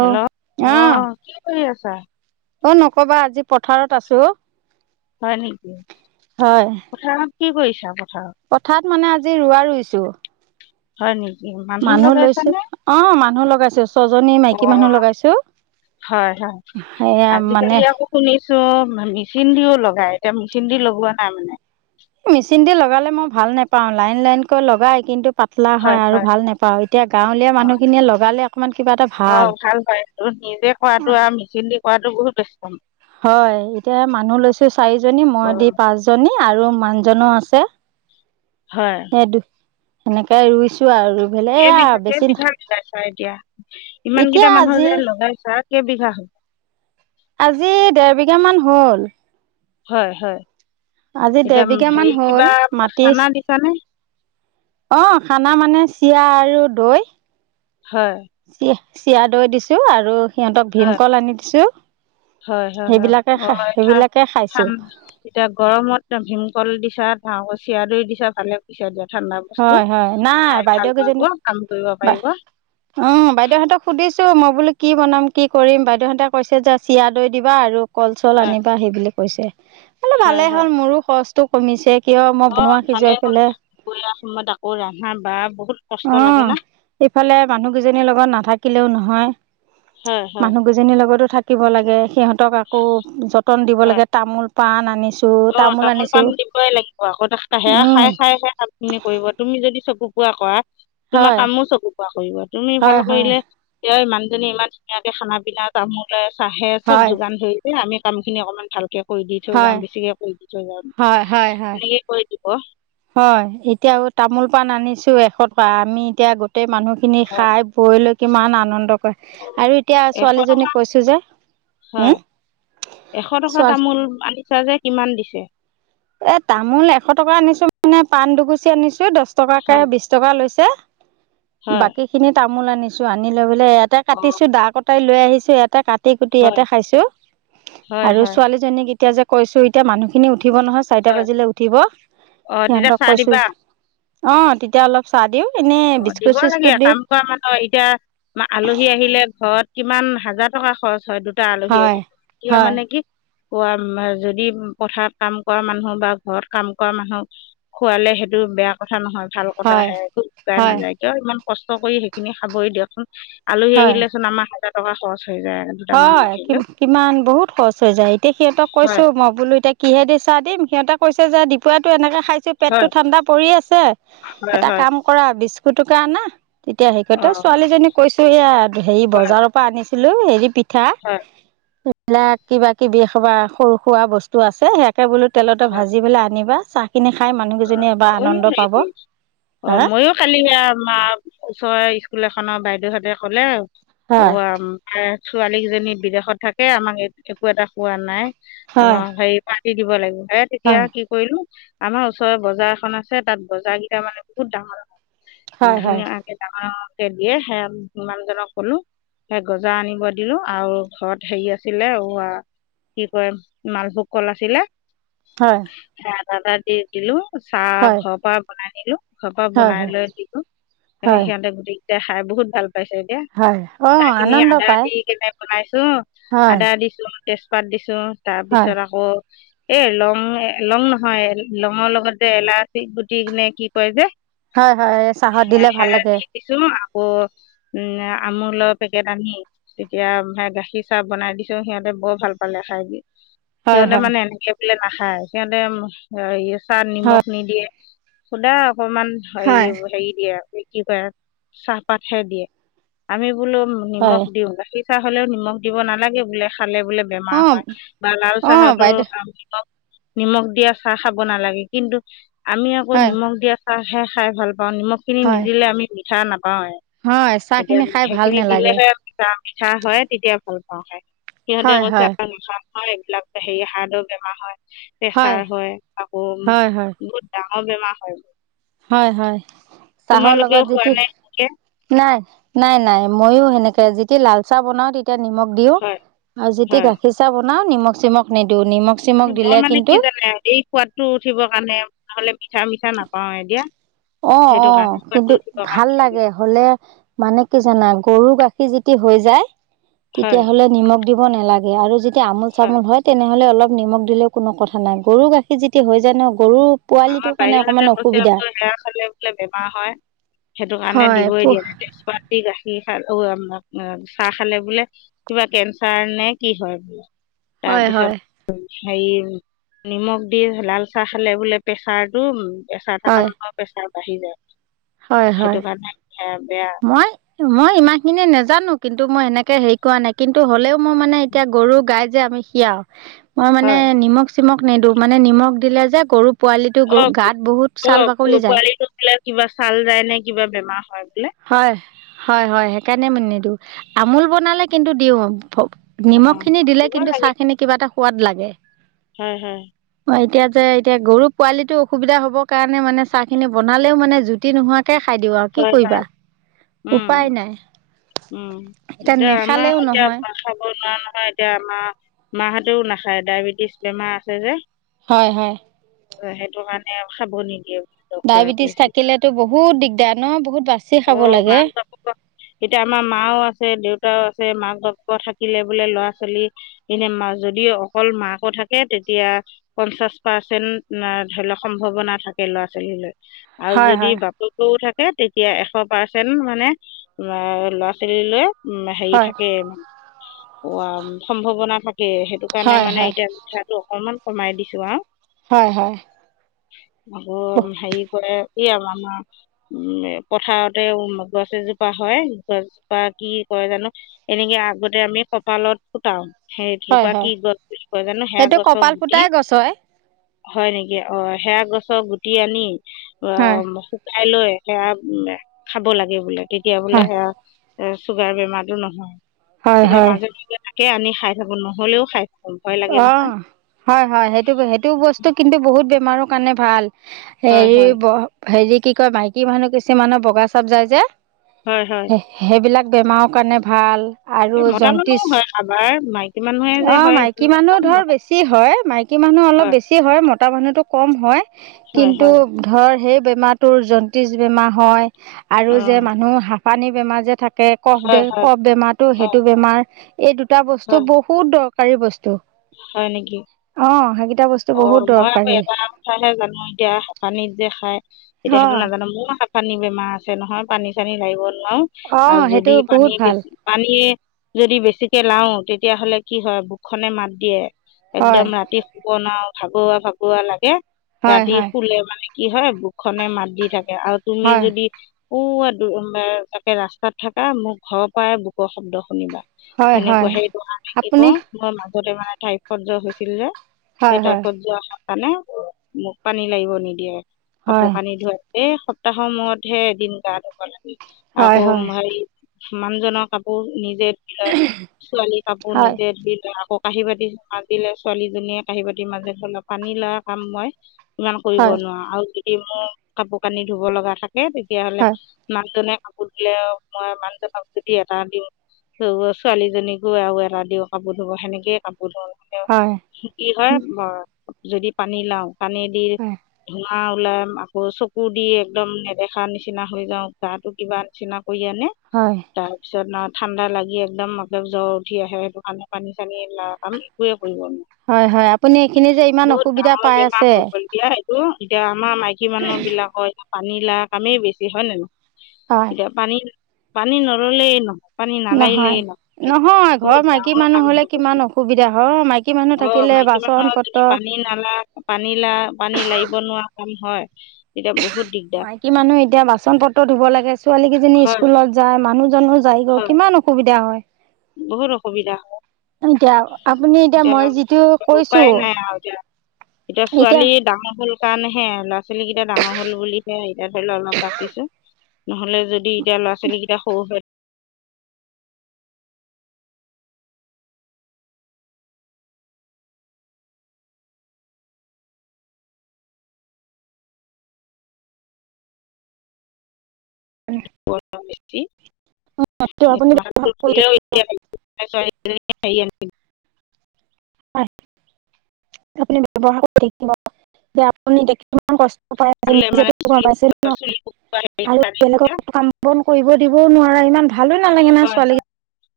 Hello আহ কি কৰি আছা? অ নকবা আজি পথাৰত আছো। হয় নেকি হয় পথাৰত কি কৰিছা পথাৰত? মানে আজি ৰোৱা ৰুইছো। হয় নি মানুহ লৈছো অ মানুহ লগাইছো ছজনী অ মাইকী মানুহ লগাইছো। হয় হয় সেয়া মানে আজিকালি আকৌ শুনিছো মেচিন দিও লগাই এতিয়া মেচিন দি লগোৱা নাই মানে। মেচিন দি লগালে মই ভাল নোপাওঁ, লাইন লাইনকৈ লগাই কিন্তু পাতলা হয় আৰু ভাল নোপাওঁ এতিয়া গাঁৱলীয়া মানুহখিনিয়ে লগালে অকণমান কিবা এটা অ ভাল পায় ত নিজে কৰাটো আৰু মিচিন দি কৰাটো বহুত ব্যষ্টম হয় এতিয়া মানুহ লৈছো চাৰি জনী অ মই দি পাঁচ জনী আৰু মানজনো আছ। এ [unintelligible] হয় সেনেকে ৰুইছো আৰু ৰুই পেলাই য়া কেইবিঘা বেছি ন কেইবিঘা লগাইছা এতিয়া ইমান কেইটা মানুহ যে লগাইছা কেইবিঘা হল। আজি দেৰ বিঘা মান হ'ল। হয় হয় আজি দেৰ এতিয়া বিঘা মান হেৰি হ'ল কিবা মাটি পখানা দিছানে? অ খানা মানে চিৰা আৰু দৈ। হ চি চিৰা দৈ দিছো, আৰু সিহঁতক হয় ভীমকল আনি দিছো। হয় হয় হয় সেইবিলাকে অ খাই এ সেইবিলাকে খাইছো এতিয়া গৰমত ভীমকল দিছা ধওঁ গ চিৰা দৈ দিছা ভালে কৰিছা দিয়া। ঠাণ্ডা বস্তু হয় হয় নাই খাই ভাল বাইদেউ কেইজনী পাব কাম কৰিব বা পাৰিব। অ বাইদেউ সিহতক সুধিছো। ছো মই বোলো কি বনাম কি কৰিম বাইদেউহঁতে কৈছে যে চিয়া দৈ দিবা আৰু কল চল হয়, আনিবা সি বুলি কৈছে। বুলু হয়, ভালে হয়। হ'ল মোৰো খৰচটো কমিছে। কিয় মই বনোৱা সিজুৱাই পেলাই, অ আহা বা অ ইফালে মানুহ কেইজনীৰ লগত নাথাকিলেও নহয়। হয়, হয়, মানুহ গোজনীৰ লগতো থাকিব লাগে সিহঁতক আকৌ যতন দিব হয়। লাগে তামোল পান আনিছে অ তামোল পাণ দিবই লাগিব আকৌ সেয়া খাই খাই সে কাম খিনি কৰিব তুমি যদি চকু পোৱা কৰা তোমা হয় কামো চকু পোৱা কৰিব তুমি ভাল হয় হয় কৰিলে ইয়ই মানুহজনী ইমান ধুনীয়াকে খানা পিনা তামোলে চাহে চব হয় যোগান ধৰিছে আমি কাম খিনি অকমান ভালকে কৰি দি থৈ যাম হয় বেছিকে কৰি দি থৈ হয় হয় হয় তেনেকে কয়ি দিব। হয় এতিয়াও তামোল পাণ আনিছোঁ এশ টকা আমি এতিয়া গোটেই মানুহখিনি হয় খাই বৈ লৈ কিমান আনন্দ আৰু এতিয়া এশ ছোৱালীজনীক কৈছোঁ যে, হয় উম এশ টকা ছোৱালী তামোল আনিছা যে কিমান দিছে? এ তামোল এশ টকা আনিছো মানে পাণ দুগূছি আনিছো দছ টকাকে হয় বিশ টকা লৈছে। হয় বাকী খিনি তামোল আনিছো আনি লৈ পেলাই ইয়াতে অ কাটিছো দা কটাই ল লৈ আহিছোঁ ইয়াতে কাটি কুটি হয় ইয়াতে খাইছো হয় আৰু হয় ছোৱালীজনী এতিয়া যে কৈছোঁ এতিয়া মানুহখিনি উঠিব নহয় চাৰিটা হয় বাজিলে উঠিব অ তেতিয়া সিহঁতক চাহ কৈছোঁ দিবা যে অ তেতিয়া অলপ চাহ দিওঁ অ দিব লাগে কাম কৰা মানুহ এতিয়া আলহী আহিলে ঘৰত কিমান হাজাৰ টকা খৰচ হয় দুটা আলহী হয় আহিলে, এয়া হয় মানে কি খোৱা যদি পথাৰত কাম কৰা মানুহ বা ঘৰত কাম কৰা মানুহ খোৱালে সেইটো সেইটো বেয়া কথা নহয় ভাল কথা হয় হে একো শুকাই হয় নাযায় কিয় ইমান কষ্ট কৰি সেইখিনি খাবই দিয়কচোন আলহী হয় আহিলেচোন আমাৰ হাজাৰ টকা খৰচ হৈ যায় দুটামান হয় কি আহিলে কিমান বহুত খৰচ হৈ যায় এতিয়া সিহঁতক হয় কৈছোঁ মই বোলো এতিয়া কিহে দি চাহ দিম সিহঁত কৈছে যে দুপৰীয়াটো এনেকে খাইছো পেট হয় টো ঠাণ্ডা পৰি আছে হয় এটা হয় কাম কৰা বিস্ ফুটুকা আনা তেতিয়া সেই অঁ ছোৱালীজনীক কৈছো এয়া হেৰি হয় বজাৰৰ পৰা আনিছিলো হেৰি পিঠা হয় এইবিলাক কিবা কিবি সবা সৰু সুৰা বস্তু আছে সে য়াকে বোলো তেলতে হয় ভাজি পেলাই আনিবা চাহ অ হা ময়ো কালি সেয়া মা ওচৰে স্কুল এখন খন বাইদেউহঁতে ক'লে, হয় হৌৱা ছোৱালীকেইজনী বিদেশত থাকে আমাক একো এটা খোৱা নাই আমা হয় হেৰি দিব লাগিব হে তেতিয়া হয় কি কৰিলো আমা ওচ ওচৰ বজাৰ এখন আছে তাত বজাৰ কেইটামান মানে বহুত ডাঙৰ হয় ডাঙৰ ধুনীয়াকে ডাঙৰ ডাঙৰ দিয়ে সে মানুহজনক কলো হে গজা আনিব দিলো আৰু ঘৰত হেৰি আছিলে, অ আ কি কয় মালভোগ কল আছিলে হয় এটা সেয়া এটা দি দিলো চাহ হয় ঘৰৰ পৰা বনাই নিলো। ঘৰ পৰা হয় বনাই লৈ দিলো হয় হয় সিহঁতে গোটেইকেইটাই খাই বহুত ভাল পাইছে এতিয়া হয় অঁ চাহ খিনি আনন্দ আদা পায় দি কেনে বনাইছো হয় আদা দিছোঁ তেজপাত দিছোঁ হয় তাৰপিছত আকৌ এ লং লং নহয় লঙৰ লগতে এলাচী গুটি নে কি কয় যে হয় হয় এই চাহত সে দিলে ভাল সেয়া লাগে দি দিছোঁ। আকৌ উম আমুল পেকেট আনি তেতিয়া গাখীৰ চাহ বনাই দিছোঁ সিহঁতে বৰ ভাল পালে খাই দি হয় সিহঁতে হয় মানে এনেকে বোলে নাখায় সিহঁতে চাহ হয় নিমখ নিদিয়ে সুদা অকমান হেই হয় হেৰী দিয়ে কি কয় চাহপাতহে দিয়ে আমি বোলো হয় নিমখ দিওঁ গাখীৰ চাহ হ'লেও নিমখ দিব নালাগে বোলে খালে বোলে বেমাৰ অঁ হয় বা লাল অঁ চাহতো বাইদেউ নি নিমখ দিয়া চাহ খাব নালাগে কিন্তু আমি আকৌ হয় নিমখ দিয়া চাহহে খাই ভাল পাওঁ নিমখ খিনি হয় নিদিলে আমি মিঠা নাপ ওৱে হয় এতিয়া চাহখিনি খাই ভাল সেইখিনি নালাগে দিলেহে মিঠা মিঠা হয় তেতিয়া ভাল পাওঁ খাই সিহঁতে হয় কৈছে হয় আমা, এইবিলাক হেৰি হাৰ্ডৰ বেমাৰ হয় প্ৰেছাৰ হয় আকৌ হয় হয় বহুত ডাঙৰ বেমা হয় হয়, হয়। চাহৰ লগত তোমালোকেও খোৱা যদি নাই এনেকে নাই, নাই, নাই। ময়ো সে যেতি লাল চাহ বনাও তেতিয়া নিমখ দিও হয় আৰু যেতি হয় গাখীৰ চাহ ব নাও নিমখ চিমখ নিদিওঁ। নিমখ চিমখ মই দিলে মানে কিন্তু কি জানে? এই সোৱাদটো উঠিবৰ কাৰণে নহলে মিঠা-মিঠা নাপাও এতিয়া। অ, সেইটো অ। কাৰণে সোৱাদটো কিন্তু উঠিবৰ ভাল কাৰণে দিওঁ লাগে হলে। মানে কি জানে? গৰু গাখীৰ যদি হৈ যায় হয় তেতিয়াহলে নিমখ দিব নেলাগে আৰু য আমোল চামোল হয় তেনেহলে অলপ নিমখ দিলেও কোনো কথা নাই। গৰু গাখীৰ যদি হৈ যায় ন গৰু পোৱালিটোৰ কাৰণে অকমান অসুবিধা ফালে বোলে বেমাৰ হয়। সেইটো কাৰণে হয় দিবই পু দিয়া নাই। এতিয়া ছোৱালী গাখীৰ খা কি খ অ চাহ খালে বোলে কিবা কেঞ্চাৰ নে কি হয়। হয় তাৰপিছত হয় হেৰি নিমখ দি লাল চাহ খালে বোলে প্ৰেছাৰটো উ প্ৰেছাৰ থকা হয় মানুহৰ প্ৰেছাৰ বাঢ়ি যায়। হয় হয় সেইটো কাৰণে সেয়া বেয়া মই মই ইমান খিনি নাজানো কিন্তু মই সেনেকে হেৰি কৰা নাই কিন্তু হ'লেও মই মানে এতিয়া গৰু গাই যে আমি খিয়াও মই মানে হয় নিমখ চিমখ নিদিওঁ। মানে নিমখ দিলে যে গৰু পোৱালিটো অ গাত বহুত অ ছাল বাকলি যায়। পোৱালিটো বোলে কিবা ছাল যায় নে কিবা বেমাৰ হয়। বোলে হয়। হয়, হয়। সেইকাৰণে মই নিদিওঁ আমুল বনালে কিন্তু দিওঁ। অ নিমখ খিনি দিলে দিব কিন্তু চাহ খিনি কিবা এটা সোৱাদ লাগে। হম হু। এতিয়া যে এতিয়া গৰু পোৱালিটো অসুবিধা হ'ব কাৰণে মানে চাহখিনি বনালেও মানে জুতি নোহোৱা তাকে খাই দিওঁ আৰু কি হয় হয় কৰিবা? উম উপায় নাই। উম এতিয়া নেখালেও আমাৰ এতিয়া নহয়। খাব নোৱাৰা নহয়। এতিয়া আমাৰ মাহঁতেও নাখায় ডায়েবেটিছ বেমাৰ আছে যে। হয়, হয়। সেইটো কাৰণে আ খাব নিদিয়ে। ডক্তৰে ডায়েবেটিছ কৈছিল থাকিলেতো বহুত দিগদাৰ ন? বহুত বাচি খাব অ', লাগে। মাক বাপেকৰ এতিয়া আমাৰ মাও আছে, দেউতাও আছে। মাক-বাপেক থাকিলে বোলে ল'ৰা ছোৱালী এনো যদি অকল মাকো থাকে তেতিয়া পঞ্চাছ পাৰ্চেন্ট ধৰি লওক সম্ভাৱনা থাকে। থাকে ল'ৰা ছোৱালী লৈ আৰু হয় যদি হয় বাপেকেও থাকে তেত তিয়া এশ পাৰ্চেণ্ট মানে ল'ৰা ছোৱালীলৈ উম হেৰি হয়। থাকে মান, অ সম্ভাৱনা থাকে। কে, সেইটো কাৰণে হয় মানে হয় এতিয়া মিঠাটো অকনমান কমাই দিছো আও। হয়, হয়। আকৌ হেৰি কৰে, এই আৰু আমাৰ উম পথাৰতে উ গছ এজোপা হয়। গছজোপা কি কয় জানো এনেকে আগতে আমি কঁপালত ফুটাও। হয় সেইজোপা হয় কি গছ কয় জানো সেই সেইটো গছজোপা কপাল গুটি, ফুটাই গছ হয়। হয় নেকি? অ সেয়া গছৰ গুটি আনি অ হয় শুকাই লৈ সেয়া উ খাব লাগে বোলে। তেতিয়া বোলে হয়। হেয়া চুগাৰ বেমাৰটো নহয়। হয় এতিয়া হয় মাজে মাজে তাকে আনি খাই থাকো। নহ'লেও খাই থাকো। অ হয়, হয়। সেইটো সেইটো বস্তু কিন্তু বহুত বেমাৰৰ কাৰণে ভাল। হয় হেৰি হয় ব হেৰি কি কয় মাইকী মানুহ কিছুমানৰ বগা চাপ যায় হয় হয় যে। সেইবিলাক বেমাৰৰ কাৰণে ভাল এই আৰু মতা মানুহ জন্তিছ হয় কাৰবাৰ মাইকী মানুহে যে অ হয় সেইটো মাইকী মানুহ নাজানো ধৰ মতা বেছি হয় মাইকী মানুহ অলপ বেছি হয় মত তা মানুহৰটো কম হয়। হয় কিন্তু হয় ধৰ সেই বেমাৰটোৰ জন্তিজ বেমাৰ হয় আৰু অঁ যে মানুহ হাঁফানি বেমাৰ যে থাক থাকে। কফ দে হয় হয় কফ বেমাৰটো হয় সেইটো বেমাৰ এই দুটা বস্তু হয় বহুত দৰকাৰী বস্তু। হয় নেকি? অ সেইকেইটা বস্তু অ বহুত মই আকৌ দৰকাৰী এটা কথাহে জানো এতিয়া পানীত যে খাই তেতিয়া অ সেইটো নাজানো মোৰ চাফানি বেমাৰ আছে নহয় পানী চানী লাগিব অ [unintelligible] আৰু সেইটো যদি পানী বহুত ভাল বেছি পানীয়ে যদি বেছিকে লাও তেতিয়াহলে কি হয় বুকোখনে মাত দিয়ে [unintelligible] একদম হয় ৰাতি শুবনাও ভাগুৱা ভাগুৱা লাগে হয় ৰাতি হয় শুলে মানে [unintelligible] কি হয় বুকখনে মাত দি থাকে আৰু তুমি হয় যদি [unintelligible] পু তাকে ৰাস্তাত থাকা মোক ঘৰৰ পৰাই বুকৰ শব্দ শুনিবা [unintelligible] হয় সেনেকুৱা হয় সেইটো কাৰণে কি ক আপুনি মই মাজতে মানে ঠাই স্জ হৈছিল যে [unintelligible] সেই হয় হয় টাইপত যোৱা হয় কাৰণে মোক পানী লাগিব নিদিয়ে কাপোৰ হয় কানি ধোৱাই [unintelligible] এই সপ্তাহৰ মূৰতহে এদিন গা ধুব লাগে হয় আকৌ হয় হেৰি মানুহ জনৰ কাপোৰ নিজে ধোই লয় ছোৱালী কাপোৰ হয় নিজে দি লয় আকৌ কাহী বাতি [unintelligible] মাজিলে ছোৱালীজনীয়ে কাঁহি বাতিৰ মাজে ধলপ পানী লোৱা কাম মই [unintelligible] ইমান কৰিব হয় নোৱাৰো আৰু যদি মোৰ কাপোৰ কানি ধুব লগা থাকে তেতিয়াহ'লে হয় মানু জনে [unintelligible] কাপোৰ দিলে মই মানুহ ভাবদি এটা দিম [unintelligible] ছোৱালীজনী গৈ আৰু এৰা দিও কাপোৰ ধুব সেনেকে কাপোৰ হয় কি হয় যদি পানী লাও পানী দি ধ হয় [unintelligible] হাহ ওলাই আকৌ চকু দি একদম নেদেখা নিচিনা হৈ যাওঁ গা কিবা নিচিনা [unintelligible] ক আনে হয় তাৰপিছত ন [unintelligible] ঠাণ্ডা লাগি একদম ম জ্বৰ উঠি আহে সেইটো কাৰণে পানী চানী ল আমি একোৱে ন হয় হয় আপুনি এইখিনি যে ইমান বহুত অসুবিধা ডাঙৰ পাই বেমাৰ আছে হ প দয়া [unintelligible] ত এতিয়া আমাৰ মাইকী মানুহ বিলাকৰ এ পানী ললা কামেই বেছি হয় নোনো [unintelligible] হয় এতিয়া পানী পানী নললেই নহয় পানী নহয় নালাগিলেই ন নহয় ঘৰৰ বহুত মাইকী ডাঙৰ মানুহ হ'লে কামছিল কিমান [unintelligible] অসুবিধা হয় মাইকী মানুহ অ থাকিলে মাইকী বাচন মানুহৰ পত্ৰ যদি পানী নালা পানী লা পানী লাগিব নোৱাৰা [unintelligible] অম হয় তেতিয়া বহুত দিগদাৰ মাইকী মানুহ এতিয়া বাচন পত্ৰ ধুব লাগে ছোৱালী কেইজনী হয় স্কুলত যায় মানুহ জানো যায়গে হয় কিমান অসুবিধা হয় বহুত অসুবিধা হয় এতিয়া আপুনি এতিয়া মই যিটো উপ কৈছো উপায় নাই আৰুতো এতিয়া ছোৱালী ডাঙৰ হল কাৰনেহে ল'ৰা ছোৱালী কেইটা ডাঙৰ হ'ল বুলিহে এতিয়া ধৰি লও অলপ বাচিছো নহলে যদি এতিয়া ল'ৰা ছোৱালী কেইটা সৰু হয় [inaudible] আপুনি মানে ব্যৱহাৰ কৰি দেখিলেও থাকিব হয় আপুনি ব্যৱহাৰ কৰি থাকিব যে আপুনি এতি কিমান কষ্ট নি ধুলে মানে গম পাইছে ন চুলি শুকুৱাই আৰু হেৰি বেলেগক কাম বন কৰিব দিবও নোৱাৰো [unintelligible] ইমান ভালো নালাগে ন হয় হয় ছোৱালীকেই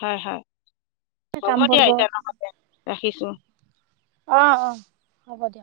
হয় হয় হ'ব দিয়া এতিয়া লগতে ৰাখিছো অ', অ', হ'ব দিয়া।